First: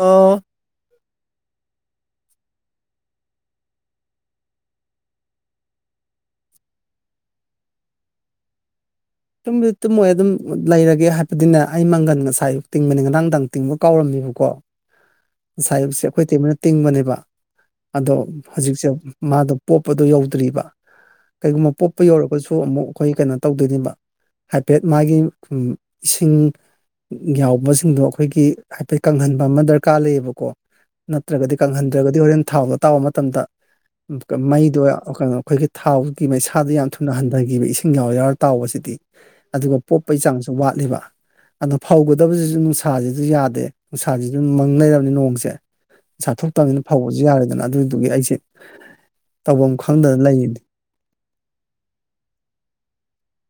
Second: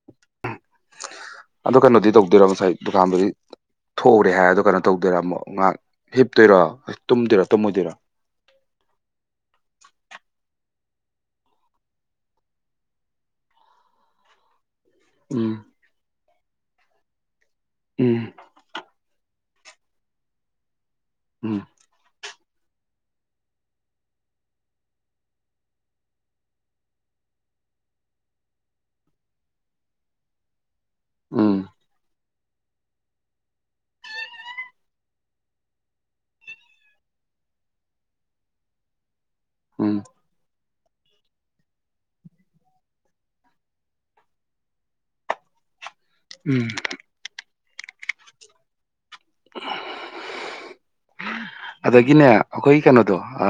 ꯎ ꯑꯣ ꯀꯩꯅꯣꯗꯤ ꯇꯧꯗꯣꯏꯔꯣ ꯉꯁꯥꯏ ꯗꯨꯀꯥꯟꯗꯨꯗꯤ ꯊꯣꯛꯎꯔꯦ ꯍꯥꯏꯔꯗꯣ ꯀꯩꯅꯣ ꯇꯧꯗꯣꯏꯔꯥ ꯑꯃꯨꯛ ꯉꯥꯏꯍꯥꯛ ꯍꯤꯞꯇꯣꯏꯔꯣ ꯇꯨꯝꯗꯣꯏꯔꯥ ꯇꯨꯝꯃꯣꯏꯗꯣꯏꯔꯣ ꯇꯨꯝꯕꯗꯤ ꯇꯨꯝꯃꯣꯏ ꯑꯗꯨꯝ ꯂꯩꯔꯒꯦ ꯍꯥꯏꯕꯗꯤꯅꯦ ꯑꯩ ꯃꯪꯒꯟ ꯉꯁꯥꯏ ꯑꯨꯛ ꯇꯤꯡꯕꯅꯤ ꯉꯔꯥꯡꯗꯪ ꯇꯤꯡꯕ ꯀꯥꯎꯔꯝꯃꯦꯕꯀꯣ ꯎꯝ ꯉꯁꯥꯏꯌꯨꯁꯦ ꯑꯩꯈꯣꯏ ꯇꯩꯃꯣꯏꯅ ꯇꯤꯡꯕꯅꯦꯕ ꯑꯗꯣ ꯎꯝ ꯍꯧꯖꯤꯛꯁꯦ ꯃꯥꯗꯣ ꯄꯣꯞꯄꯗꯨꯣ ꯌꯧꯗ꯭ꯔꯤꯕ ꯎꯝ ꯀꯩꯒꯨꯝꯕ ꯄꯣꯞꯄ ꯌꯧꯔꯒꯁꯨ ꯑꯃꯨꯛ ꯑꯩꯈꯣꯏ ꯀꯩꯅꯣ ꯇꯧꯗꯣꯏꯅꯦꯕ ꯍꯥꯏꯐꯦꯠ ꯃꯥꯒꯤ ꯏꯁꯤꯡ ꯌꯥꯎꯕꯁꯤꯡꯗꯣ ꯑꯩꯈꯣꯏꯒꯤ ꯍꯥꯏꯐꯦꯠ ꯀꯪꯍꯟꯕ ꯑꯃ ꯗꯔꯀꯥꯔ ꯂꯩꯌꯦꯕꯀꯣ ꯎꯝ ꯅꯠꯇ꯭ꯔꯒꯗꯤ ꯀꯪꯍꯟꯗ꯭ꯔꯒꯗꯤ ꯍꯣꯔꯦꯟ ꯊꯥꯎꯗꯣ ꯇꯥꯎꯕ ꯃꯇꯝꯗ ꯃꯩꯗꯣ ꯑꯈꯣꯏꯅ ꯑꯈꯣꯏꯒꯤ ꯊꯥꯎꯒꯤ ꯃꯩꯁꯥꯗꯨ ꯌꯥꯝ ꯊꯨꯅ ꯍꯟꯗꯒꯤꯕ ꯏꯁꯤꯡ ꯌꯥꯎꯔ ꯌꯥꯎꯔ ꯇꯥꯎꯕꯁꯤꯗꯤ ꯑꯗꯨꯒ ꯎꯝ ꯄꯣꯛꯄꯩ ꯆꯥꯡꯁꯨ ꯋꯥꯠꯂꯤꯕ ꯑꯗꯣ ꯐꯧꯒꯗꯕꯁꯤꯖꯨ ꯅꯨꯡꯁꯥꯖꯤꯖꯨ ꯌꯥꯗꯦ ꯅꯨꯡꯁꯥꯖꯤꯖꯨ ꯃꯪ ꯂꯩꯔꯝꯅꯤ ꯅꯣꯡꯁꯦ ꯆꯥꯊꯣꯛ ꯎꯝ ꯇꯖꯤꯟ ꯍꯧꯕꯖꯨ ꯌꯥꯔꯦꯗꯅ ꯑꯗꯨꯗꯨꯒꯤ ꯑꯩꯁꯦ ꯇꯧꯕꯝ ꯈꯪꯗꯅ ꯂꯩꯔꯤꯅꯤ ꯑꯗꯒꯤꯅꯦ ꯑꯈꯣꯏ ꯀꯩꯅꯣꯗꯣ ꯑ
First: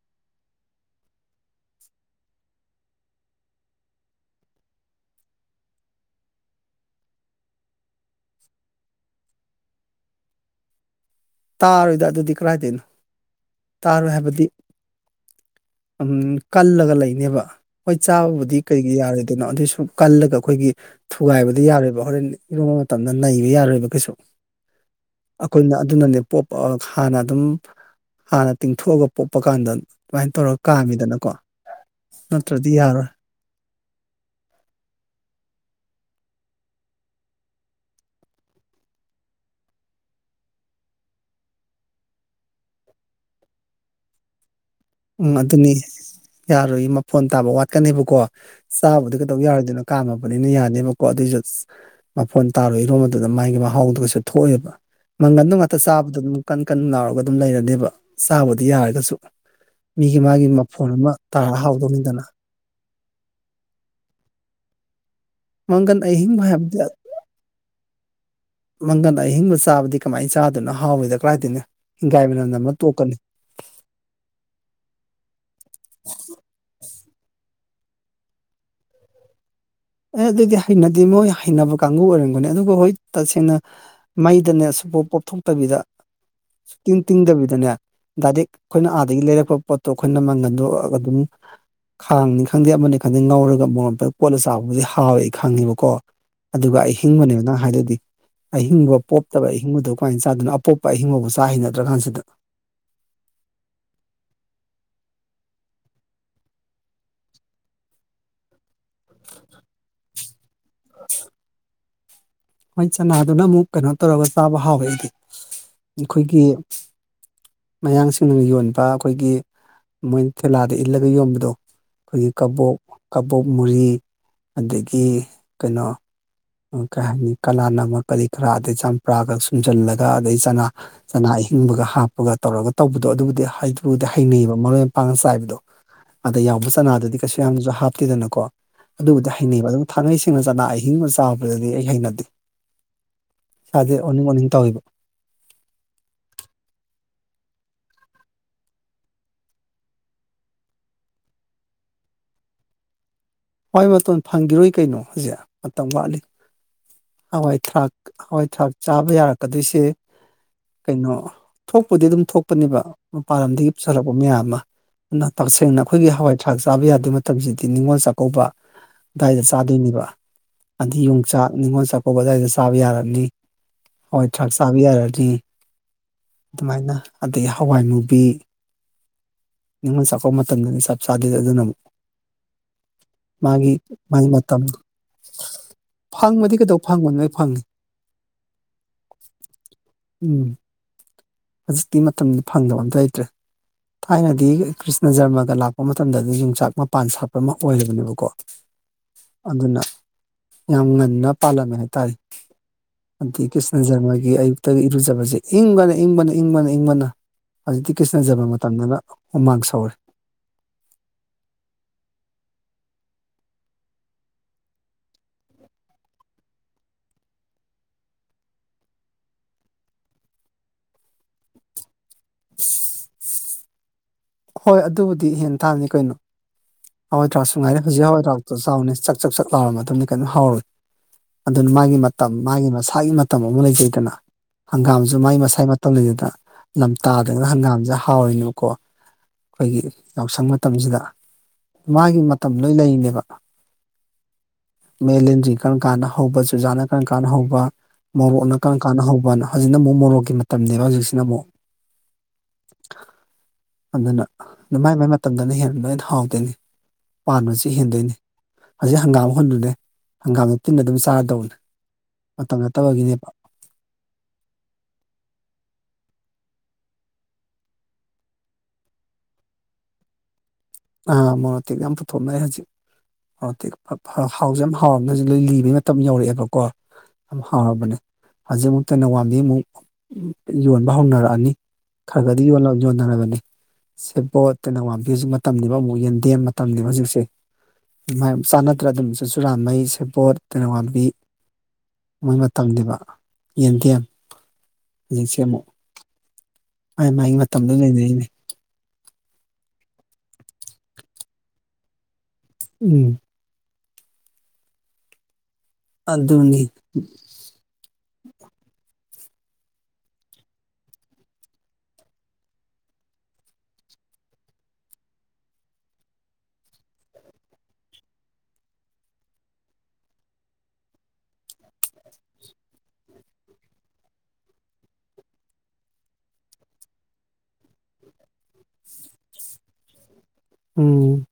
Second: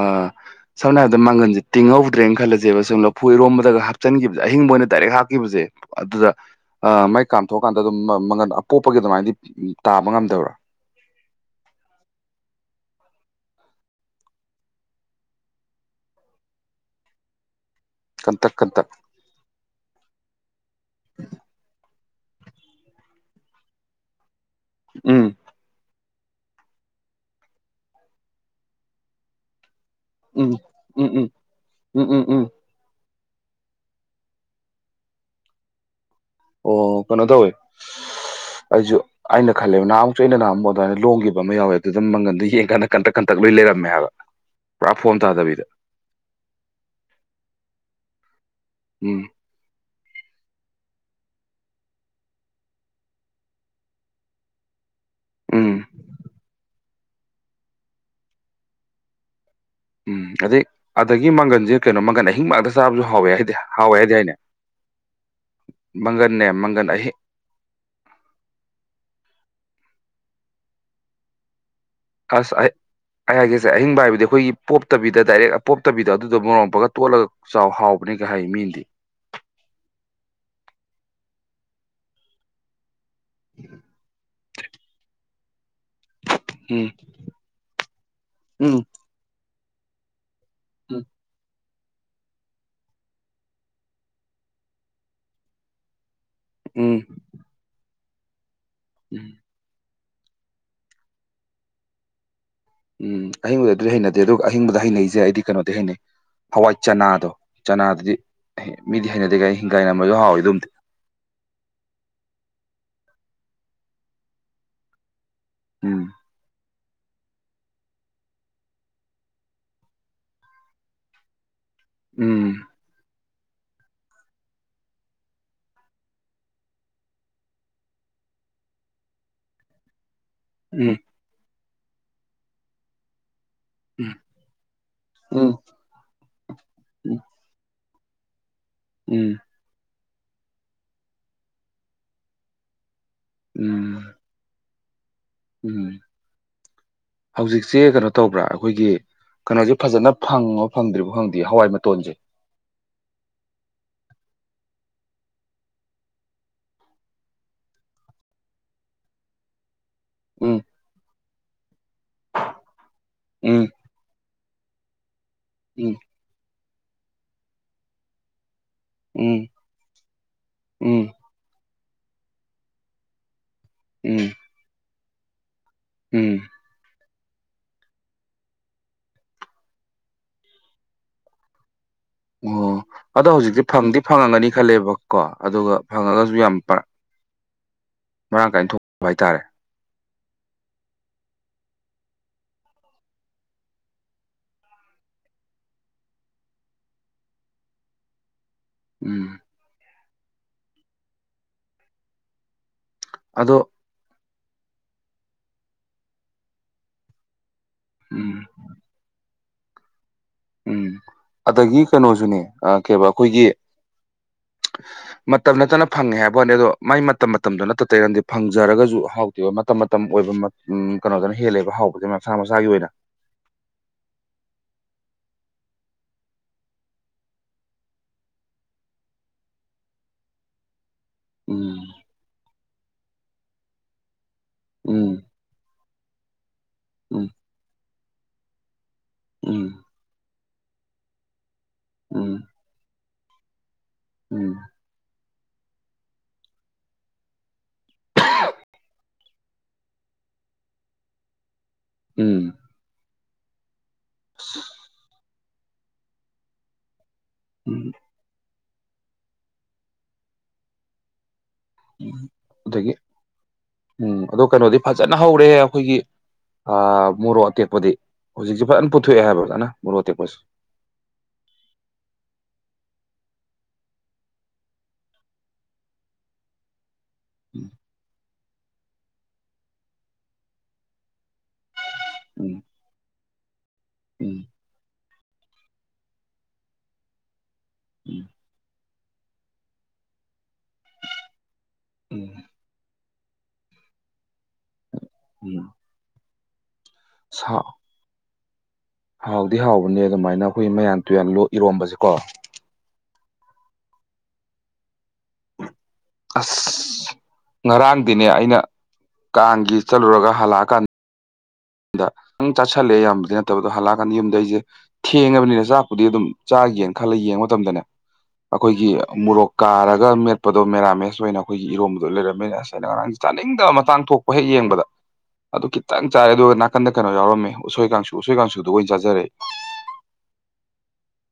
ꯁꯝꯅ ꯍꯥꯏꯕꯗ ꯃꯥꯡꯒꯟꯖꯦ ꯇꯤꯡꯍꯧꯗ꯭ꯔꯦꯡ ꯈꯜꯂꯖꯦꯕ ꯁꯨꯝ ꯂꯐꯨ ꯏꯔꯣꯝꯗꯒ ꯍꯥꯞꯆꯤꯟꯒꯤꯕꯖꯦ ꯑꯍꯤꯡꯕ ꯑꯣꯏꯅ ꯗꯥꯏꯔꯦꯛ ꯍꯥꯞꯈꯤꯕꯖꯦ ꯑꯗꯨꯗ ꯑ ꯃꯥꯏ ꯀꯥꯝꯊꯣꯛꯀꯥꯟꯗ ꯑꯗꯨꯝ ꯃ ꯃꯒꯟ ꯑꯄꯣꯛꯄꯒꯤ ꯑꯗꯨꯃꯥꯏꯅꯗꯤ ꯇꯥꯕ ꯉꯝꯗꯕ꯭ꯔ ꯇꯥꯔꯣꯏꯗ ꯑꯗꯨꯗꯤ ꯀꯗꯥꯥꯏꯗꯅꯣ ꯇꯥꯔꯣꯏ ꯍꯥꯏꯕꯗꯤ ꯎꯝ ꯀꯜꯂꯒ ꯂꯩꯅꯦꯕ ꯍꯣꯏ ꯀꯟꯇꯛ ꯆꯥꯕꯕꯨꯗꯤ ꯀꯟꯇꯛ ꯀꯩꯒꯤ ꯌꯥꯔꯣꯏꯗꯣꯏꯅꯣ ꯑꯗꯨꯏꯁꯨ ꯀꯜꯂꯒ ꯑꯩꯈꯣꯏꯒꯤ ꯊꯨꯒꯥꯏꯕꯗꯤ ꯌꯥꯔꯣꯏꯕ ꯍꯣꯔꯦꯟ ꯏꯔꯣꯟꯕ ꯃꯇꯝꯗ ꯅꯩꯕ ꯌꯥꯔꯣꯏꯕ ꯀꯩꯁꯨ ꯎꯝ ꯑꯩꯈꯣꯏꯅ ꯑꯗꯨꯅꯅꯦ ꯄꯣꯞ ꯍꯥꯟꯅ ꯑꯗꯨꯝ ꯍꯥꯟꯅ ꯇꯤꯡꯊꯣꯛꯑꯒ ꯄꯣꯞꯄ ꯀꯥꯟꯗ ꯑꯗꯨꯃꯥꯏꯅ ꯎꯝ ꯇꯧꯔꯒ ꯎꯝ ꯎꯝ ꯀꯥꯝꯃꯤꯗꯅꯀꯣ ꯎꯝ ꯎꯝ ꯎꯝ ꯅꯠꯇ꯭ꯔꯗꯤ ꯌꯥꯔꯣꯏ ꯑꯣ ꯀꯩꯅꯣ ꯇꯧꯋꯦ ꯑꯩꯖꯨ ꯑꯩꯅ ꯈꯜꯂꯦꯕ ꯅꯍꯥ ꯃꯨꯛꯁꯨ ꯑꯩꯅ ꯅꯍꯥꯝꯕꯨ ꯑꯗꯨꯃꯥꯏꯅ ꯂꯣꯡꯒꯤꯕ ꯑꯃ ꯌꯥꯎꯋꯦ ꯑꯗꯨ ꯗꯨꯝ ꯃꯪꯒꯟꯗꯣ ꯌꯦꯡ ꯀꯥꯟꯗ ꯀꯟꯇꯛ ꯀꯟꯇꯛ ꯂꯣꯏ ꯂꯩꯔꯝꯃꯦ ꯍꯥꯏꯕ [unintelligible] ꯎꯝ ꯇꯥꯗꯕꯤꯗ ꯑꯗꯨꯅꯤ ꯌꯥꯔꯣꯏꯌꯦ ꯃꯐꯣꯟ ꯇꯥꯕ ꯋꯥꯠꯀꯅꯦꯕꯀꯣ ꯆꯥꯕꯗꯤ ꯎꯝ ꯀꯩꯗꯧ ꯌꯥꯔꯣꯏꯗꯣꯏꯅꯣ ꯀꯥꯝꯃꯕꯅꯤꯅ ꯌꯥꯅꯦꯕꯀꯣ ꯑꯗꯨꯏꯖꯨ ꯃꯐꯣꯟ ꯇꯥꯔꯣꯏ ꯍꯤꯔꯣꯝ ꯃꯇꯗ ꯃꯥꯒꯤ ꯃꯍꯥꯎꯗꯨꯁꯨ ꯊꯣꯛꯑꯣꯏꯕ ꯃꯪꯒꯟꯗꯣ ꯉꯥꯇ ꯎꯝ ꯆꯥꯕꯗꯣ ꯑꯗꯨꯝ ꯀꯟ ꯀꯟ ꯂꯥꯎꯔꯒ ꯑꯗꯨꯝ ꯂꯩꯔꯅꯦꯕ ꯆꯥꯕꯗꯤ ꯌꯥꯔꯒꯁꯨ ꯃꯤꯒꯤ ꯎꯝ ꯃꯥꯒꯤ ꯑꯗꯩ ꯃꯐꯣꯟ ꯑꯃ ꯑꯗꯒꯤ ꯇꯥꯔ ꯃꯪꯒꯟꯖꯦ ꯀꯩꯅꯣ ꯍꯥꯎꯗꯧꯅꯤꯗꯅ ꯃꯪꯒꯟ ꯑꯍꯤꯡꯕ ꯉꯥꯛꯇ ꯆꯥꯕꯖꯨ ꯍꯥꯎꯋꯦ ꯍꯥꯏꯗꯦ ꯍꯥꯎꯋꯦ ꯍꯥꯏꯗꯥꯏꯅꯦ ꯃꯪꯒꯟ ꯑꯍꯤꯡꯕ ꯍꯥꯏꯕꯗꯦ ꯃꯪꯒꯟ ꯑꯍꯤꯡ ꯃꯪꯒꯟ ꯑꯍꯤꯡꯕ ꯆꯥꯕꯗꯤ ꯀꯃꯥꯏꯟ ꯆꯥꯗꯣꯅꯣ ꯍꯥꯎꯏꯗ ꯀꯔꯥꯏꯗꯤꯟꯅ ꯑꯁ ꯑꯩ ꯑꯩꯍꯥꯏꯒꯦ ꯑꯍꯤꯡꯕ ꯍꯥꯏꯕꯗꯤ ꯑꯈꯣꯏꯒꯤ ꯄꯣꯇꯕꯤꯗ ꯗꯥꯏꯔꯦꯛ ꯄꯣꯞꯇꯕꯤꯗ ꯑꯗꯨꯗꯣ ꯃꯣꯔꯣꯝꯄꯒ ꯇꯣꯠꯂꯒ ꯆꯥꯎ ꯍꯥꯎꯕꯅꯤꯒ ꯍꯥꯏ ꯃꯤꯟꯗꯤ ꯑꯦ ꯑꯗꯨꯗꯤ ꯍꯩꯅꯗꯤ ꯃꯣꯏ ꯍꯩꯅꯕ ꯀꯥꯡꯒꯨ ꯑꯣꯏꯔꯝꯒꯅꯤ ꯑꯗꯨꯒ ꯍꯣꯏꯠ ꯇꯁꯦꯡꯅ ꯃꯩꯗꯅꯦ ꯁꯨꯄꯣꯞ ꯄꯣꯞꯊꯣꯛꯇꯕꯤꯗ ꯎꯝ ꯁꯨꯛꯇꯤꯡ ꯇꯤꯡꯗꯕꯤꯗꯅꯦ ꯗꯥꯏꯔꯦꯛ ꯎꯝ ꯑꯈꯣꯏꯅ ꯑꯥꯗꯒꯤ ꯂꯩꯔꯛꯄ ꯄꯣꯠꯇꯣ ꯑꯈꯣꯏꯅ ꯃꯪꯒꯟ ꯎꯝ ꯑꯗꯨꯝ ꯈꯥꯡꯅꯤ ꯈꯪꯗꯦ ꯑꯃꯅꯤ ꯈꯪꯗꯦ ꯉꯧꯔꯒ ꯃꯣꯔꯣꯛ ꯃꯦꯠꯄ ꯀꯣꯠꯂ ꯆ ꯇꯥꯕꯨꯗꯤ ꯍꯥꯎꯋꯦ ꯈꯪꯉꯦꯕꯀꯣ ꯑꯗꯨꯒ ꯎꯝ ꯑꯍꯤꯡꯕꯅꯦꯕ ꯅ ꯍꯥꯏꯗꯨꯗꯤ ꯑꯍꯤꯡꯕ ꯎꯝ ꯄꯣꯞꯇꯕ ꯑꯍꯤꯡꯕꯗꯨ ꯀꯃꯥꯏꯟ ꯆꯥꯗꯣꯏꯅꯣ ꯑꯄꯣꯞꯄ ꯑꯍꯤꯡꯕꯧ ꯆꯥ ꯍꯩꯅꯗ꯭ꯔ ꯀꯥꯟꯖꯤꯗ ꯎꯝ ꯑꯍꯤꯡꯕ ꯑꯗꯨꯗꯤ ꯍꯩꯅꯗꯦ ꯑꯗꯨꯒ ꯑꯍꯤꯡꯕꯗ ꯍꯩꯅꯩꯖꯦ ꯑꯩꯗꯤ ꯀꯩꯅꯣꯗꯤ ꯍꯩꯅꯩ ꯍꯋꯥꯏ ꯆꯅꯥꯗꯣ ꯆꯅꯥꯗꯨꯗꯤ ꯃꯤꯗꯤ ꯍꯩꯅꯗꯦ ꯒꯥꯏ ꯍꯤꯡꯒꯥꯏ ꯅꯃꯁꯨ ꯍꯥꯎꯋꯦ ꯑꯗꯨꯝꯗꯤ [inaudible] ꯍꯣꯏ ꯆꯅꯥꯗꯨꯅ ꯑꯃꯨꯛ ꯀꯅꯣ ꯇꯧꯔꯒ ꯆꯥꯕ ꯍꯥꯎꯋꯦ ꯑꯩꯗꯤ ꯎꯝ ꯑꯩꯈꯣꯏꯒꯤ ꯃꯌꯥꯡꯁꯤꯡꯅ ꯌꯣꯟꯕ ꯑꯈꯣꯏꯒꯤ ꯃꯣꯏꯅ ꯊꯦꯂꯥꯗ ꯏꯜꯂꯒ ꯌꯣꯟꯕꯗꯣ ꯑꯈꯣꯏꯒꯤ ꯎꯝ ꯀꯕꯣꯛ ꯀꯕꯣꯛ ꯃꯣꯔꯤ ꯑꯗꯒꯤ ꯀꯟꯅꯣ ꯀꯂꯥ ꯅꯃꯛ ꯀꯔꯤ ꯀꯔꯥ ꯑꯗꯩ ꯆꯝꯄ꯭ꯔꯥꯒ ꯁꯨꯝꯖꯜꯂꯒ ꯑꯗꯩ ꯆꯅꯥ ꯎꯝ ꯀꯅꯥ ꯑꯍꯤꯡꯕꯒ ꯍꯥꯞꯄꯒ ꯇꯧꯔꯒ ꯇꯧꯕꯗꯣ ꯑꯗꯨꯕꯨꯗꯤ ꯍꯩꯊꯨꯗ ꯎꯝ ꯍꯩꯅꯩꯕ ꯃꯔꯣꯏ ꯃꯄꯥꯡ ꯆꯥꯏꯕꯗꯣ ꯑꯗ ꯌꯥꯎꯕ ꯆꯅꯥꯗꯨꯗꯤ ꯎꯝ ꯀꯩꯁꯨ ꯌꯥꯝꯖꯨ ꯍꯥꯞꯇꯦꯗꯅꯀꯣ ꯑꯗꯨꯕꯨꯗꯤ ꯎꯝ ꯍꯩꯅꯩꯕ ꯑꯗꯨꯝ ꯊꯥꯡꯉꯩ ꯁꯦꯡꯅ ꯆꯅꯥ ꯑꯍꯤꯡꯕ ꯆꯥꯕꯗꯗꯤ ꯑꯩ ꯍꯩꯅꯗꯦ ꯊꯥꯗꯦ ꯎꯝ ꯑꯣꯅꯤꯡ ꯑꯣꯅꯤꯡ ꯇꯧꯋꯤꯕ ꯎꯝ ꯍꯧꯖꯤꯛꯖꯦ ꯀꯅꯣ ꯇꯧꯕ꯭ꯔꯥ ꯑꯩꯈꯣꯏꯒꯤ ꯀꯅꯣꯖꯨ ꯐꯖꯅ ꯐꯪꯉꯣ ꯐꯪꯗ꯭ꯔꯤꯕꯥ ꯈꯣꯗꯤꯌꯦ ꯍꯋꯥꯏ ꯃꯇꯣꯟꯖꯦ ꯍꯣꯏ ꯃꯇꯣꯟ ꯐꯪꯒꯤꯔꯣꯏ ꯀꯩꯅꯣ ꯖꯦ ꯃꯇꯝ ꯋꯥꯠꯂꯤ ꯍꯋꯥꯏ ꯊꯔꯥꯛ ꯍꯋꯥꯏ ꯊꯔꯥꯛ ꯆꯥꯕ ꯌꯥꯔꯛꯀꯗꯣꯏꯁꯦ ꯎꯝ ꯀꯩꯅꯣ ꯊꯣꯛꯄꯗꯤ ꯑꯗꯨꯝ ꯊꯣꯛꯄꯅꯦꯕ ꯃꯄꯥꯟ ꯎꯝ ꯂꯝꯗꯒꯤ ꯀꯨꯞꯆꯔꯛꯄ ꯃꯌꯥꯝ ꯑꯃ ꯑꯗꯨꯅ ꯇꯁꯦꯡꯅ ꯎꯝ ꯑꯩꯈꯣꯏꯒꯤ ꯍꯋꯥꯏ ꯊꯔꯥꯛ ꯆꯥꯕ ꯌꯥꯗꯣꯏꯕ ꯃꯇꯝꯁꯤꯗꯤ ꯅꯤꯡꯉꯣꯜ ꯆꯥꯛ ꯀꯧꯕ ꯑꯗꯨꯗꯥꯏꯗ ꯎꯝ ꯆꯥꯗꯣꯏꯅꯦꯕ ꯑꯗꯤ ꯎꯝ ꯌꯣꯡꯆꯥꯛ ꯅꯤꯉꯣꯜ ꯆꯥꯛꯀꯧꯕꯗꯋꯥꯏꯗ ꯆꯥꯕ ꯌꯥꯔꯅꯤ ꯍꯋꯥꯏ ꯎꯝ ꯊꯔꯥꯛ ꯆꯥꯕ ꯌꯥꯔꯅꯤ ꯎꯝ ꯑꯗꯨꯃꯥꯏꯅ ꯑꯗꯩ ꯍꯋꯥꯏ ꯃꯨꯕꯤ ꯅꯤꯡꯅꯤꯉꯣꯜ ꯆꯥꯛꯀꯄ ꯃꯇꯝꯗꯗꯤ ꯆꯞ ꯆꯥꯗꯦ ꯑꯗꯨꯅ ꯑꯃꯨꯛ ꯑꯣ ꯑꯗꯣ ꯍꯧꯖꯤꯛꯇꯤ ꯃꯥꯒꯤ ꯐꯪꯗꯤ ꯃꯥꯒꯤ ꯐꯪꯉꯒꯅꯤ ꯃꯇꯝ ꯈꯜꯂꯦꯕꯀꯣ ꯑꯗꯨꯒ ꯐꯪꯉꯒꯁꯨ ꯌꯥꯝ ꯐꯪꯕꯗꯤ ꯀꯩꯗꯧ ꯄꯔ ꯐꯪꯕꯅꯣ ꯂꯣꯏ ꯐꯪꯉꯤ ꯍꯥꯏꯇꯥꯔꯦ ꯎꯝ ꯖꯤꯛꯇꯤ ꯃꯇꯝꯅ ꯐꯪꯗꯕ ꯑꯝꯇ ꯂꯩꯇ꯭ꯔꯦ ꯊꯥꯏꯅꯗꯤ ꯀ꯭ꯔꯤꯁꯅ ꯖꯔꯃꯒ ꯂꯥꯛꯄ ꯃꯇꯝꯗꯗꯤ ꯌꯣꯡꯆꯥꯛ ꯃꯄꯥꯟ ꯁꯥꯠꯄ ꯃꯛ ꯑꯣꯏꯔꯕꯅꯦꯕꯀꯣ ꯎꯝ ꯑꯗꯨꯅ ꯌꯥꯝ ꯉꯟꯅ ꯄꯥꯜꯂꯝꯃꯦ ꯍꯥꯏꯇꯥꯏ ꯑꯟꯇꯤ ꯑꯗꯣ ꯀ꯭ꯔꯤꯁꯅ ꯖꯔꯃꯒꯤ ꯑꯌꯨꯛꯇꯒꯤ ꯏꯔꯨꯖꯕꯖꯦ ꯏꯪꯕꯅ ꯏꯪꯕꯅ ꯏꯪꯕꯅ ꯏꯪꯕꯅ ꯍꯧꯖꯤꯛꯇꯤ ꯀ꯭ꯔꯤꯁꯅ ꯎꯝ ꯖꯔꯃ ꯃꯇꯝꯅꯤꯅ ꯍꯨꯃꯥꯡ ꯁꯧꯔꯦ ꯎꯝ ꯑꯗꯒꯤ ꯀꯩꯅꯣꯖꯨꯅꯦ ꯑ ꯀꯩꯕ ꯑꯩꯈꯣꯏꯒꯤ ꯃꯇꯝ ꯅꯠꯇꯅ ꯐꯪꯉꯦ ꯍꯥꯏꯕ ꯋꯥꯅꯤ ꯑꯗꯣ ꯃꯥꯏ ꯃꯇꯝ ꯃꯇꯝꯗꯣ ꯅꯠꯇ ꯇꯩꯌꯣꯟꯗꯤ ꯐꯪꯖꯔꯒꯖꯨ ꯍꯥꯎ ꯃꯇꯝ ꯃꯇꯝ ꯑꯣꯏꯕ ꯀꯩꯅꯣꯗꯅ ꯍꯦꯜꯂꯕ ꯍꯥꯎꯕꯗ ꯃꯁꯥ ꯃꯁꯥꯒꯤ ꯑꯣꯏꯅ ꯍꯣꯏ ꯑꯗꯨꯕꯨꯗꯤ ꯍꯦ ꯊꯥꯅꯤ ꯀꯩꯅꯣ ꯍꯋꯥꯏ ꯊꯔꯥꯛꯁꯨ ꯉꯥꯏꯔꯦ ꯍꯧꯖꯤꯛ ꯍꯋꯥꯏꯗꯔꯥꯛꯇꯁꯨ ꯆꯥꯎꯅꯤ ꯆꯥꯛ ꯆꯥꯛ ꯆꯥꯛ ꯂꯥꯎꯔꯕ ꯃꯇꯨꯡꯗꯤ ꯀꯩꯅꯝ ꯍꯥꯎꯔꯣꯏ ꯑꯗꯨꯅ ꯎꯝ ꯃꯥꯒꯤ ꯃꯇꯝ ꯃꯥꯒꯤ ꯃꯁꯥꯒꯤ ꯃꯇꯝ ꯑꯃ ꯂꯩꯖꯩꯗꯅ ꯍꯪꯒꯥꯝꯁꯨ ꯎꯝ ꯃꯥꯒꯤ ꯃꯁꯥꯒꯤ ꯃꯇꯝ ꯂꯩꯖꯩꯗꯅ ꯎꯝ ꯂꯝꯇꯥꯗꯅ ꯍꯪꯒꯥꯝꯁꯦ ꯍꯥꯎꯔꯤꯅꯩꯀꯣ ꯑꯩꯈꯣꯏꯒꯤ ꯎꯝ ꯌꯥꯎꯁꯪ ꯃꯇꯝꯁꯤꯗ ꯃꯥꯒꯤ ꯎꯝ ꯃꯇꯝ ꯂꯣꯏ ꯂꯩꯅꯦꯕ ꯎꯝ ꯃꯦꯂꯟꯗ꯭ꯔꯤ ꯀꯔꯝ ꯀꯥꯟꯅ ꯍꯧꯕ ꯆꯨꯖꯥꯅ ꯀꯔꯝ ꯀꯥꯟꯅ ꯍꯧꯕ ꯃꯣꯔꯣꯛꯅ ꯀꯔꯝ ꯀꯥꯟꯅ ꯍꯧꯕꯅ ꯍꯧꯖꯤꯛꯅ ꯑꯃꯨꯛ ꯃꯣꯔꯣꯛꯀꯤ ꯃꯇꯝꯅꯦꯕ ꯍꯧꯖꯤꯛꯁꯤꯅ ꯑꯃꯨꯛ ꯎꯝ ꯑꯗꯨꯅ ꯃꯥꯏ ꯃꯥꯏ ꯃꯇꯝꯗꯅ ꯍꯦꯟ ꯂꯣꯏꯅ ꯍꯥꯎꯗꯣꯏꯅꯤ ꯄꯥꯟꯕꯁꯨ ꯎꯝ ꯍꯦꯟꯗꯣꯏꯅꯤ ꯍꯧꯖꯤꯛ ꯍꯪꯒꯥꯝ ꯍꯨꯟꯂꯨꯅꯦ ꯍꯪꯒꯥꯝꯗ ꯇꯤꯟꯅ ꯑꯗꯨꯝ ꯆꯥꯔꯗꯧꯕꯅꯦ꯫ ꯎꯝ ꯑꯗꯒꯤ ꯎꯝ ꯑꯗꯣ ꯀꯩꯅꯣꯗꯤ ꯐꯖꯅ ꯍꯧꯔꯦ ꯑꯩꯈꯣꯏꯒꯤ ꯑ ꯃꯣꯔꯣꯛ ꯑꯇꯦꯛꯄꯗꯤ ꯍꯧꯖꯤꯛꯁꯦ ꯐꯖꯅ ꯄꯨꯊꯣꯛꯑꯦ ꯍꯥꯏꯕ ꯀꯥꯟꯅ ꯃꯣꯔꯣꯛ ꯑꯇꯦꯛꯄꯁꯦ꯫ ꯑꯥ ꯃꯦꯛ ꯑꯇꯦꯛꯄ ꯌꯥꯝ ꯄꯨꯊꯣꯛꯅꯔꯦ ꯍꯧꯖꯤꯛ ꯑꯣ ꯍꯥꯎꯁꯨ ꯌꯥꯝ ꯍꯥꯎꯔꯝꯒꯁꯨ ꯂꯣꯏ ꯂꯤꯕꯩ ꯃꯇꯝ ꯌꯧꯔꯛꯑꯦꯕꯀꯣ ꯌꯥꯝ ꯎꯝ ꯍꯥꯎꯔꯕꯅꯦ ꯍꯧꯖꯤꯛ ꯑꯃꯨꯛ ꯇꯅꯋꯥꯡꯗꯤ ꯑꯃꯨꯛ ꯌꯣꯟꯕ ꯍꯧꯅꯔꯛꯑꯅꯤ ꯈꯔ ꯈꯗꯤ ꯎꯝ ꯌꯣꯟꯅꯔꯕꯅꯤ ꯎꯝ ꯁꯦꯕꯣꯠ ꯇꯩꯅ ꯋꯥꯝꯕꯤꯁꯨ ꯃꯇꯝꯅꯤꯕ ꯑꯃꯨꯛ ꯌꯦꯟꯗꯦꯝ ꯃꯇꯝꯅꯤꯕ ꯍꯧꯖꯤꯛꯁꯦꯌꯥꯝ ꯆꯅ ꯅꯠꯇ꯭ꯔ ꯑꯗꯨꯝꯁꯨ ꯆꯨꯔꯥꯥꯟꯃꯩ ꯁꯦꯄꯣꯠ ꯇꯔꯋꯥꯡꯕꯤ ꯃꯣꯏ ꯎꯝ ꯃꯇꯝꯅꯦꯕ ꯌꯦꯟꯗꯦꯝ ꯍꯧꯖꯤꯛꯁꯦ ꯑꯃꯨꯛ ꯎꯝ ꯃ ꯃꯥꯥꯏ ꯁꯥ ꯃꯇꯝꯗꯨ ꯂꯩꯅꯩꯅꯦ ꯍꯥꯎꯗꯤ ꯍꯥꯎꯕꯅꯦ ꯑꯗꯨꯃꯥꯏꯅ ꯑꯩꯈꯣꯏ ꯃꯌꯥꯟ ꯇꯨꯌꯥꯟ ꯏꯔꯣꯝꯕꯁꯦꯀꯣ ꯎꯝ ꯑꯁ ꯑꯗꯨꯅꯤ ꯉꯔꯥꯡꯗꯤꯅꯦ ꯑꯩꯅ ꯀꯥꯡꯒꯤ ꯆꯠꯂꯨꯔꯒ ꯍꯜꯂꯛꯑꯀꯥꯟ ꯗ ꯈꯤꯇꯪ ꯆꯥꯁꯤꯜꯂꯦ ꯌꯥꯝꯕꯗꯤ ꯅꯠꯇꯕ ꯍꯜꯂꯛꯑꯀꯥꯟꯗ ꯌꯨꯝꯗ ꯑꯩꯁꯦ ꯊꯦꯡꯉꯅꯤꯅ ꯆꯥꯛꯄꯨꯗꯤ ꯑꯗꯨꯝ ꯆꯥ ꯌꯦꯡ ꯈꯜꯂꯒ ꯌꯦꯡꯕ ꯃꯇꯝꯗꯅꯦ ꯑꯩꯈꯣꯏꯒꯤ ꯃꯣꯔꯣꯛ ꯀꯥꯔꯒ ꯃꯦꯠꯄꯗꯣ ꯃꯦꯔꯥꯃꯦꯁ ꯑꯣꯏꯅ ꯑꯩꯈꯣꯏꯒꯤ ꯏꯔꯣꯝꯕꯗꯣ ꯂꯩꯔꯝꯃꯤꯅ ꯑꯁ ꯑꯩꯅ ꯉꯔꯥꯡꯁꯦ ꯆꯥꯅꯤꯡꯗꯕ ꯃꯇꯥꯡ ꯊꯣꯛꯄ ꯍꯦꯛ ꯌꯦꯡꯕꯗ ꯑꯗꯨ ꯈꯤꯇꯪ ꯆꯥꯏꯔꯦ ꯑꯗꯨ ꯅꯥꯀꯟꯗ ꯀꯩꯅꯣ ꯌꯥꯎꯔꯝꯃꯦ ꯎꯁꯣꯏ ꯀꯥꯡꯁꯨ ꯎꯁꯣꯏ ꯀꯥꯡꯁꯨꯗꯣ ꯑꯣꯏꯅꯥ ꯆꯥꯖꯔꯦ꯫ ꯎꯝ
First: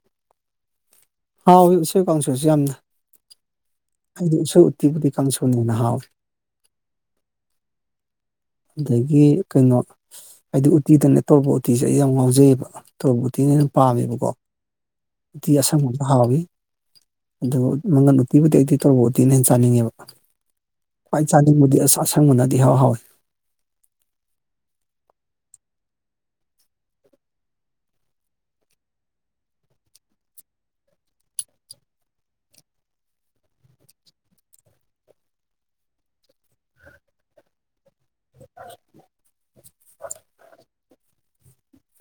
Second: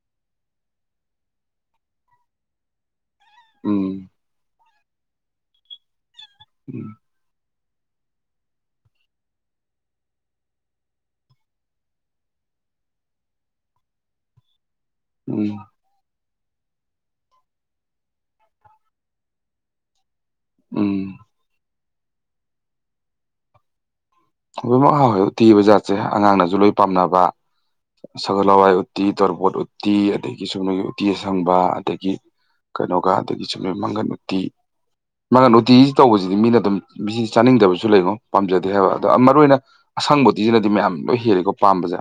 ꯍꯥꯎꯏ ꯎꯁꯦꯏ ꯀꯥꯡꯁꯨꯁꯨ ꯌꯥꯝꯅ ꯎꯝ ꯑꯩꯗꯤ ꯎꯁꯣꯏ ꯎꯇꯤ ꯕꯨꯗꯤ ꯀꯥꯡꯁꯨꯅ ꯍꯦꯟꯅ ꯍꯥꯎꯋꯦ ꯎꯝ ꯑꯗꯒꯤ ꯀꯩꯅꯣ ꯍꯥꯏꯗꯤ ꯎꯇꯤꯗꯅ ꯇꯧꯔꯣꯕꯣꯠ ꯎꯇꯤꯁꯦ ꯑꯩ ꯌꯥꯝ ꯉꯥꯎꯖꯩꯌꯦꯕ ꯇꯣꯕꯣꯠ ꯎꯇꯤꯅ ꯍꯦꯟꯅ ꯄꯥꯝꯃꯦꯕꯀꯣ ꯎꯇꯤ ꯎꯝ ꯑꯁꯪꯕ ꯍꯥꯎꯋꯤ ꯑꯗꯨ ꯃꯪꯒꯟ ꯎꯇꯤꯕꯨꯗꯤ ꯑꯩꯗꯤ ꯇꯣꯔꯕꯣꯠ ꯎꯇꯤꯅ ꯍꯦꯟꯅ ꯆꯥꯅꯤꯡꯉꯦꯕ ꯎꯝ ꯈꯋꯥꯏ ꯆꯥꯅꯤꯡꯕꯗꯤ ꯑꯁꯪ ꯑꯁꯪꯕꯅꯗꯤ ꯏꯍꯥꯎ ꯍꯥꯎꯋꯦ ꯂꯣꯏꯃꯛ ꯍꯥꯎ ꯎꯠꯇꯤ ꯍꯥꯏꯕ ꯖꯥꯠꯁꯦ ꯑꯉꯥꯡꯅꯁꯨ ꯂꯣꯏ ꯄꯥꯝꯅꯕ ꯁꯒꯣꯜ ꯍꯋꯥꯏ ꯎꯠꯇꯤ ꯇꯣꯔꯕꯣꯠ ꯎꯇꯤ ꯑꯗꯒꯤ ꯆꯨꯝꯅꯒꯤ ꯎꯇꯤ ꯑꯁꯪꯕ ꯑꯗꯒꯤ ꯀꯩꯅꯣꯒ ꯑꯗꯒꯤ ꯆꯨꯞꯝꯅꯒꯤ ꯃꯪꯒꯟ ꯎꯇꯤ ꯃꯥꯒꯟ ꯎꯇꯤꯁꯤ ꯇꯧꯕꯁꯤꯗꯤ ꯃꯤꯅ ꯑꯗꯨꯝ ꯃꯤꯁꯤ ꯆꯥꯅꯤꯡꯗꯕꯁꯨ ꯂꯩꯉꯣ ꯄꯥꯝꯖꯗꯦ ꯍꯥꯏꯕ ꯑꯗꯣ ꯃꯔꯨ ꯑꯣꯏꯅ ꯑꯁꯪꯕ ꯎꯇꯤꯁꯤꯅꯗꯤ ꯃꯌꯥꯝ ꯂꯣꯏ ꯍꯦꯜꯂꯤꯀꯣ ꯄꯥꯝꯕꯁꯦ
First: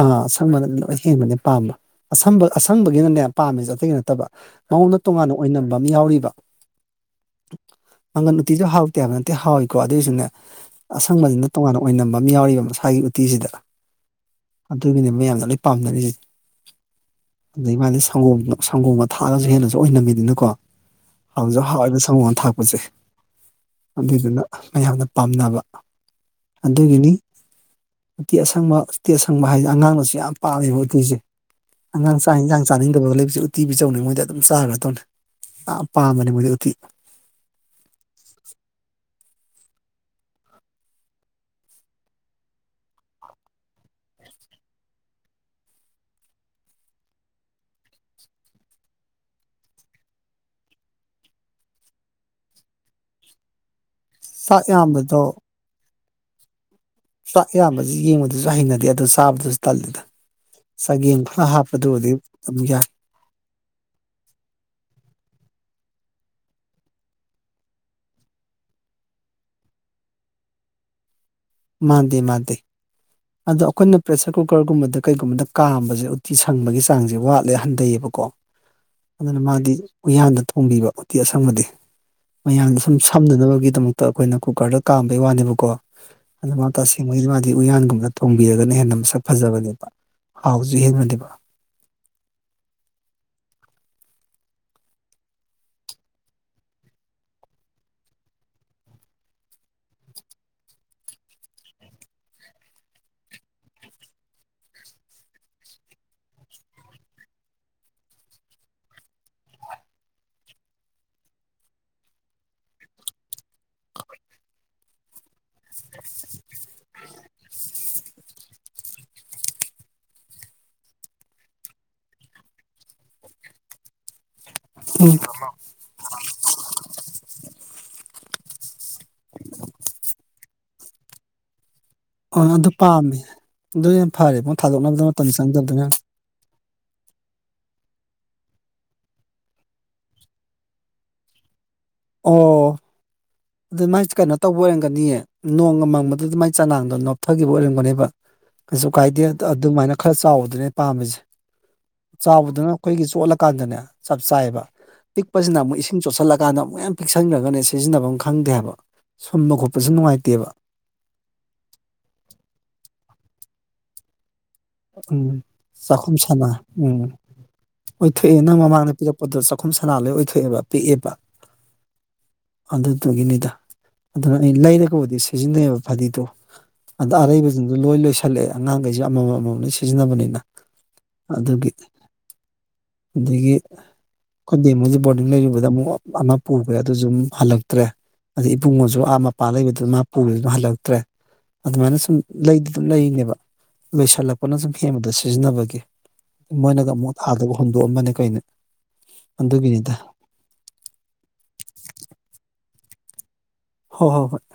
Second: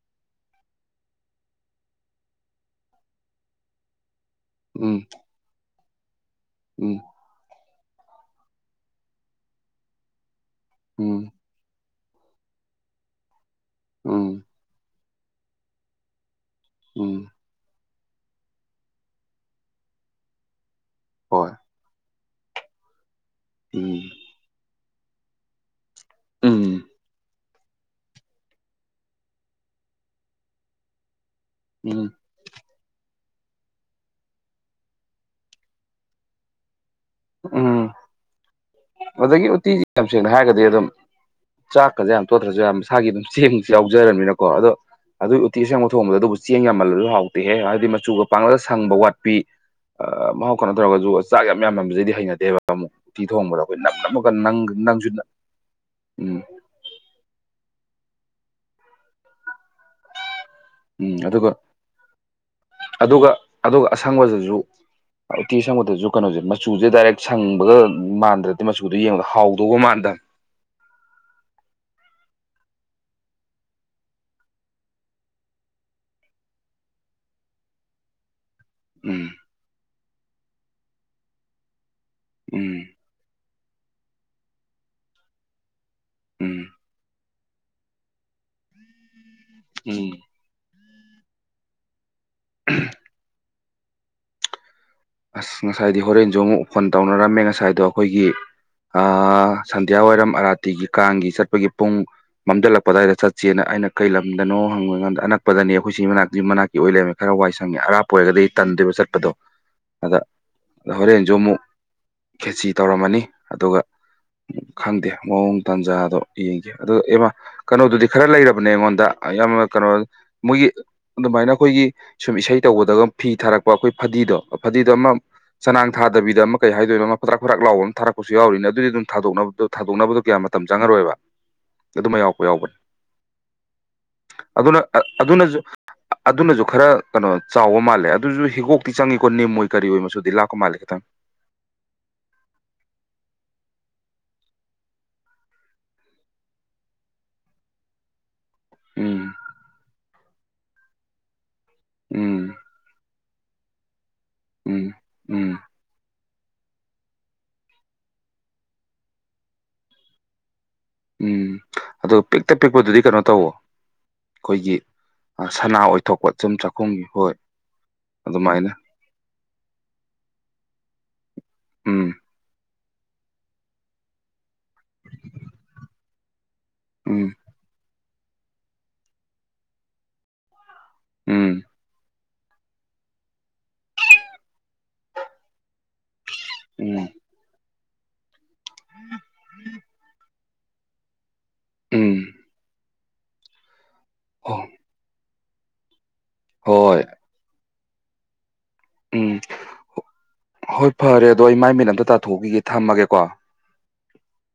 ꯑꯥ ꯑꯁꯪꯕꯅꯗꯤ ꯂꯣꯏ ꯍꯦꯟꯕꯅꯦ ꯄꯥꯝꯕ ꯑꯁꯕ ꯑꯁꯪꯕꯒꯤꯅꯅꯦ ꯄꯥꯝꯃꯦꯁꯦ ꯑꯇꯩꯒꯤ ꯅꯠꯇꯕ ꯃꯉꯣꯟꯗ ꯎꯝ ꯇꯣꯉꯥꯟꯅ ꯑꯣꯏꯅꯝꯕ ꯑꯃ ꯌꯥꯎꯔꯤꯕ ꯎꯝ ꯃꯪꯒꯟ ꯎꯇꯤꯁꯨ ꯍꯥꯎꯇꯦ ꯍꯥꯏꯕ ꯅꯠꯇꯦ ꯍꯥꯎꯋꯏꯀꯣ ꯑꯗꯨꯑꯣꯏꯁꯨꯅꯦ ꯎꯝ ꯑꯁꯪꯕꯁꯤꯅ ꯇꯣꯉꯥꯟꯅ ꯑꯣꯏꯅꯝꯕ ꯑꯃ ꯌꯥꯎꯔꯤꯕ ꯃꯁꯥꯒꯤ ꯎꯇꯤꯁꯤꯗ ꯎꯝ ꯑꯗꯨꯒꯤꯅꯦ ꯃꯌꯥꯝꯅ ꯂꯣꯏ ꯄꯥꯝꯅꯔꯤꯖꯤ ꯎꯝ ꯑꯗꯩ ꯃꯥꯗꯤ ꯁꯪꯒꯣꯝ ꯁꯪꯒꯣꯝꯒ ꯊꯥꯛꯑꯒꯁꯨ ꯍꯦꯟꯅꯁꯨ ꯑꯣꯏꯅꯝꯃꯤꯗꯅꯀꯣ ꯍꯣꯏ ꯍꯥꯎꯖꯨ ꯍꯥꯎ ꯍꯥꯎꯋꯥꯏꯕ ꯁꯒꯣꯜ ꯊꯥꯛꯄꯁꯦ ꯎꯝ ꯑꯗꯨꯏꯗꯨꯅ ꯃꯌꯥꯝꯅ ꯄꯥꯝꯅꯕ ꯎꯝ ꯑꯗꯨꯒꯤꯅꯤ ꯎꯇꯤ ꯑꯁꯪꯕ ꯎꯇꯤ ꯑꯁꯪꯕ ꯍꯥꯏꯁꯦ ꯑꯉꯥꯡꯅꯁꯨ ꯌꯥꯝ ꯄꯥꯝꯃꯦꯕ ꯎꯇꯤꯁꯦ ꯎꯝ ꯑꯉꯥꯡ ꯆꯥꯛ ꯌꯦꯟꯁꯥꯡ ꯆꯥꯅꯤꯡꯗꯕꯒ ꯂꯩꯕꯕꯁꯦ ꯎꯇꯤ ꯄꯤꯖꯧꯅꯦ ꯃꯣꯏꯗꯤ ꯑꯗꯨꯝ ꯆꯥꯈ꯭ꯔꯗꯧꯅꯦ ꯌꯥꯝ ꯄꯥꯝꯕꯅꯦ ꯃꯣꯏꯗꯤ ꯎꯇꯤ ꯎꯝ ꯑꯗꯒꯤ ꯎꯇꯤꯁꯤ ꯌꯥꯝ ꯁꯦꯡꯅ ꯍꯥꯏꯔꯒꯗꯤ ꯑꯗꯨꯝ ꯆꯥꯛꯀꯁꯦ ꯌꯥꯝ ꯇꯣꯠꯇ꯭ꯔꯁꯨ ꯃꯁꯥꯒꯤ ꯑꯗꯨꯝ ꯆꯦꯡꯁꯨ ꯌꯥꯎꯖꯔꯕꯅꯤꯅꯀꯣ ꯑꯗꯣ ꯑꯗꯨꯏ ꯎꯇꯤ ꯑꯁꯦꯡꯕ ꯊꯣꯡꯕꯗ ꯑꯗꯨꯕꯨ ꯆꯦꯡ ꯌꯥꯝꯃꯜꯂꯁꯨ ꯍꯥꯎꯇꯦꯍꯦ ꯍꯥꯏꯕꯗꯤ ꯃꯆꯨꯒ ꯄꯥꯡꯒꯜꯗ ꯁꯪꯕ ꯋꯥꯠꯄꯤ ꯃꯍꯥꯎ ꯈꯣꯟꯠꯅ ꯇꯧꯔꯒꯁꯨ ꯆꯥꯛ ꯌꯥꯝ ꯌꯥꯝ ꯅꯕꯁꯤꯗꯤ ꯍꯩꯅꯗꯦꯕ ꯑꯃꯨꯛ ꯇꯤ ꯊꯣꯡꯕꯗ ꯑꯩꯈꯣꯏ ꯅꯝ ꯅꯝ ꯅꯪ ꯆꯥꯛ ꯅꯪꯁꯨ ꯌꯥꯝꯕꯗꯣ ꯎꯝ ꯆꯥꯛ ꯏꯌꯥꯝꯕꯁꯤ ꯌꯦꯡꯕꯗꯨꯁꯨ ꯍꯩꯅꯗꯦ ꯑꯗꯨ ꯆꯥꯕꯗꯨꯁꯨ ꯇꯜꯂꯤꯗ ꯎꯝ ꯆꯒꯦꯡ ꯈꯔ ꯑꯗꯨꯒ ꯍꯥꯞꯄꯗꯨꯕꯨꯗꯤ ꯑꯗꯨꯝ ꯌꯥꯏ ꯑꯗꯨꯒ ꯑꯗꯨꯒ ꯑꯁꯪꯕꯗꯖꯨ ꯎꯇꯤ ꯁꯪꯕꯗꯁꯨ ꯀꯩꯅꯣꯁꯦ ꯃꯆꯨꯁꯦ ꯗꯥꯏꯔꯦꯛ ꯁꯪꯕꯒ ꯃꯥꯟꯗ꯭ꯔꯗꯤ ꯃꯆꯨꯗꯣ ꯌꯦꯡꯕꯗ ꯍꯥꯎꯗꯧꯕ ꯃꯥꯟꯗꯕꯅꯦ ꯃꯥꯥꯟꯗꯦ ꯃꯥꯟꯗꯦ ꯑꯗꯣ ꯑꯩꯈꯣꯏꯅ ꯄ꯭ꯔꯦꯁꯔ ꯀꯨꯀꯔꯒꯨꯝꯕꯗ ꯀꯩꯒꯨꯝꯕꯗ ꯀꯥꯝꯕꯁꯦ ꯎꯇꯤ ꯁꯪꯕꯒꯤ ꯆꯥꯡꯁꯦ ꯋꯥꯠꯂꯦ ꯍꯟꯊꯩꯌꯦꯕꯀꯣ ꯎꯝ ꯑꯗꯨꯅ ꯃꯥꯗꯤ ꯎꯌꯥꯟꯗ ꯊꯣꯡꯕꯤꯕ ꯎꯇꯤ ꯑꯁꯪꯕꯗꯤ ꯃꯌꯥꯟꯗ ꯎꯝ ꯁꯨꯝ ꯐꯝꯅꯅꯕꯒꯤꯗꯃꯛꯇ ꯑꯩꯈꯣꯏꯅ ꯀꯨꯀꯔꯗ ꯀꯥꯝꯕꯩ ꯋꯥꯅꯦꯕꯀꯣ ꯑꯗꯨ ꯎꯝ ꯃꯥ ꯇꯁꯦꯡꯕꯩꯗꯤ ꯃꯥꯗꯤ ꯎꯌꯥꯟꯒꯨꯝꯕꯗ ꯊꯣꯡꯕꯤꯔꯒꯅ ꯍꯦꯟꯅ ꯃꯁꯛ ꯐꯖꯕꯅꯦꯕ ꯎꯝ ꯍꯥꯎꯁꯨ ꯍꯦꯟꯕꯅꯦꯕ ꯑꯁ ꯉꯁꯥꯏꯗꯤ ꯍꯣꯔꯦꯟꯁꯨ ꯑꯃꯨꯛ ꯐꯣꯟ ꯇꯧꯅꯔꯝꯃꯦ ꯉꯁꯥꯏꯗꯣ ꯑꯩꯈꯣꯏꯒꯤ ꯑꯥ ꯁꯟꯗ꯭ꯌꯥ ꯋꯥꯏꯔꯝ ꯑꯔꯥꯇꯤꯒꯤ ꯀꯥꯡꯒꯤ ꯆꯠꯄꯒꯤ ꯄꯨꯡ ꯃꯝꯁꯤꯜꯂꯛꯄꯗꯋꯥꯏꯗ ꯆꯠꯁꯦꯅ ꯑꯩꯅ ꯀꯩ ꯂꯝꯗꯅꯣ ꯍꯪꯕꯀꯥꯟꯗ ꯑꯅꯛꯄꯗꯅꯤ ꯑꯩꯈꯣꯏ ꯁꯤ ꯃꯅꯥꯛꯇ ꯃꯅꯥꯛ ꯒꯤ ꯑꯣꯏ ꯂꯩꯔꯝꯃꯦ ꯈꯔ ꯋꯥꯏ ꯁꯪꯉꯦ ꯑꯔꯥꯞꯄ ꯑꯣꯏꯔꯒꯗꯤ ꯇꯟꯗꯣꯏꯕ ꯆꯠꯄꯗꯣ ꯑꯗ ꯍꯣꯔꯦꯟꯁꯨ ꯑꯃꯨꯛ ꯈ꯭ꯔꯦꯆꯤ ꯇꯧꯔꯝꯃꯅꯤ ꯑꯗꯨꯒ ꯈꯪꯗꯦ ꯃꯑꯣꯡ ꯇꯥꯟꯖꯥꯗꯣ ꯌꯦꯡꯈꯤ ꯑꯗꯨ ꯏꯃ ꯀꯩꯅꯣꯗꯨꯗꯤ ꯈꯔ ꯂꯩꯔꯕꯅꯦ ꯑꯩꯉꯣꯟꯗ ꯌꯥꯝ ꯀꯩꯅꯣ ꯃꯣꯏꯒꯤ ꯑꯗꯨꯃꯥꯏꯅ ꯑꯩꯈꯣꯏꯒꯤ ꯁꯨꯝ ꯏꯁꯩ ꯇꯧꯕꯗꯒ ꯐꯤ ꯊꯥꯔꯛꯄ ꯑꯩꯈꯣꯏ ꯐꯗꯤꯗꯣ ꯐꯗꯤꯗꯣ ꯑꯃ ꯎꯝ ꯆꯅꯥꯡ ꯊꯥꯗꯕꯤꯗ ꯑꯃ ꯀꯩ ꯍꯥꯏꯗꯣꯏꯅꯣ ꯑꯃ ꯐꯗ꯭ꯔꯥꯛ ꯐꯊꯔꯥꯛ ꯂꯥꯎꯕ ꯑꯃ ꯊꯥꯔꯛꯄꯁꯨ ꯌꯥꯎꯔꯤꯅꯦ ꯑꯗꯨꯗꯤ ꯑꯗꯨꯝ ꯊꯥꯗꯣꯛꯅꯕꯗ ꯊꯥꯗꯣꯛꯅꯕꯗꯣ ꯀꯌꯥ ꯃꯇꯝ ꯆꯪꯉꯔꯣꯏꯕ ꯑꯗꯨꯃ ꯌꯥꯎꯔꯛꯄ ꯑꯥ ꯑꯗꯨ ꯌꯥꯎꯕꯅꯦ ꯄꯥꯝꯃꯦ ꯑꯗꯨꯅ ꯍꯦꯟꯅ ꯐꯔꯦ ꯑꯗꯨꯅ ꯊꯥꯗꯣꯛꯅꯕꯗ ꯃꯇꯝ ꯑꯗꯨꯅꯁꯨ ꯆꯪꯗꯔꯗꯨꯅ ꯑꯗꯨꯅꯁꯨ ꯈꯔ ꯀꯩꯅꯣ ꯆꯥꯎꯕ ꯃꯥꯜꯂꯦ ꯑꯗꯨꯁꯨ ꯍꯤꯒꯣꯛꯇꯤ ꯆꯪꯉꯤ ꯅꯤꯝ ꯑꯣꯏ ꯀꯔꯤ ꯑꯣꯏ ꯃꯆꯨꯗꯤ ꯂꯥꯛꯀ ꯃꯥꯜꯂꯤ ꯈꯤꯇꯪ ꯑꯣ ꯑꯗꯨ ꯃꯥꯏꯁ ꯀꯩꯅꯣ ꯇꯧꯕ ꯑꯣꯏꯔꯝꯒꯅꯤꯌꯦ ꯅꯣꯡꯃ ꯃꯪꯕꯗꯨꯗ ꯃꯥꯏ ꯆꯅꯥꯡꯗꯣ ꯅꯣꯞꯊꯈꯤꯕ ꯑꯣꯏꯔꯝꯒꯅꯦꯕ ꯀꯩꯁꯨ ꯀꯥꯏꯗꯦ ꯎꯝ ꯑꯗꯨꯃꯥꯏꯅ ꯈꯔ ꯆꯥꯎꯕꯗꯨꯅꯦ ꯄꯥꯝꯃꯤꯁꯦ ꯎꯝ ꯆꯥꯎꯕꯗꯨꯅ ꯑꯩꯈꯣꯏꯒꯤ ꯆꯣꯠꯂꯀꯥꯟꯗꯅꯦ ꯆꯞ ꯆꯥꯏꯑꯦꯕ ꯎꯝ ꯎꯝ ꯄꯤꯛꯄꯁꯤꯅ ꯑꯃꯨꯛ ꯏꯁꯤꯡ ꯆꯣꯠꯁꯤꯜꯂ ꯀꯥꯟꯗ ꯑꯃꯨꯛ ꯃ ꯄꯤꯛꯁꯟꯈ꯭ꯔꯒꯅꯦ ꯁꯤꯖꯤꯟꯅꯐꯝ ꯑꯃ ꯈꯪꯗꯦ ꯍꯥꯏꯕ ꯁꯨꯝꯕ ꯈꯣꯠꯄꯁꯨ ꯅꯨꯡꯉꯥꯏꯇꯦꯕ ꯎꯝ ꯑꯣ ꯄꯤꯛꯇ ꯄꯤꯛꯄꯗꯨꯗꯤ ꯀꯩꯅꯣ ꯇꯧꯋ ꯑꯩꯈꯣꯏꯒꯤ ꯎꯝ ꯑ ꯁꯅꯥ ꯆꯈꯨꯝ ꯑꯣꯏꯊꯣꯛꯄ ꯁꯅ ꯆꯨꯝ ꯎꯝ ꯆꯥꯛꯈꯨꯝꯒꯤ ꯍꯣꯏ ꯍꯣꯏ ꯊꯛꯑꯦ ꯅꯪ ꯑꯗꯨꯃꯥꯏꯅ ꯃꯃꯥꯡꯗ ꯄꯤꯔꯛ ꯑꯗꯣ ꯆꯥꯛꯈꯨꯝ ꯁꯅꯥ ꯂꯣꯏ ꯑꯣꯏꯊꯣꯛꯑꯦꯕ ꯄꯤꯛꯑꯦꯕ ꯎꯝ ꯑꯗꯨꯗꯨꯒꯤꯅꯤꯗ ꯑꯗꯨꯅ ꯑꯩ ꯂꯩꯔꯒꯕꯨꯗꯤ ꯁꯤꯖꯤꯟꯅꯩꯑꯕ ꯐꯗꯤꯗꯣ ꯑꯗ ꯎꯝ ꯑꯔꯩꯕꯁꯤꯡꯗꯣ ꯂꯣꯏ ꯂꯣꯏꯁꯤꯜꯂꯛꯑꯦ ꯑꯉꯥꯡꯈꯩꯁꯦ ꯑꯃꯃꯝ ꯑꯃꯃꯝ ꯂ ꯁꯤꯖꯤꯟꯅꯕꯅꯤꯅ ꯎꯝ ꯑꯗꯨꯒꯤ ꯑꯗꯒꯤ ꯑꯩꯈꯣꯏꯗ ꯃꯣꯏꯁ ꯕꯣꯔꯗꯤꯡ ꯂꯩꯔꯨꯕꯗ ꯑꯃꯨꯛ ꯑꯃ ꯄꯨꯈ꯭ꯔꯦ ꯎꯝ ꯑꯗꯨꯁꯨꯨꯝ ꯍꯜꯂꯛꯇ꯭ꯔꯦ ꯑꯗꯩ ꯏꯕꯨꯡꯉꯁꯨ ꯑꯥ ꯃꯄꯥ ꯂꯩꯕꯗꯨ ꯃꯥ ꯄꯨꯕꯗꯨꯅ ꯍꯜꯂꯛꯇ꯭ꯔꯦ ꯑꯗꯨꯃꯥꯏꯅ ꯁꯨꯝ ꯎꯝ ꯂꯩꯗꯤ ꯑꯗꯨꯝ ꯂꯩꯅꯦꯕ ꯂꯣꯏꯁꯤꯜꯂꯛꯄ ꯍꯣ [unintelligible] ꯁꯨꯝ ꯍꯦꯟꯕꯗꯣ ꯁꯤꯖꯤꯟꯅꯕꯒꯤ ꯃꯣꯏꯅꯒ ꯍꯣꯏ ꯑꯃꯨꯛ ꯑꯥꯗꯒ ꯍꯨꯟꯗꯣꯛꯑꯝꯃꯅꯦ ꯀꯩꯩꯅꯦ ꯎꯝ ꯑꯗꯨꯒꯤꯅꯤꯗ ꯍꯣꯏ ꯐꯔꯦ ꯑꯗꯣ ꯑꯩ ꯃꯥꯏ ꯃꯤꯠ ꯑꯝꯇ ꯇꯥꯊꯣꯛꯈꯤꯒꯦ ꯊꯝꯃꯒꯦꯀꯣ ꯍꯣ ꯍꯣ ꯍꯣꯏ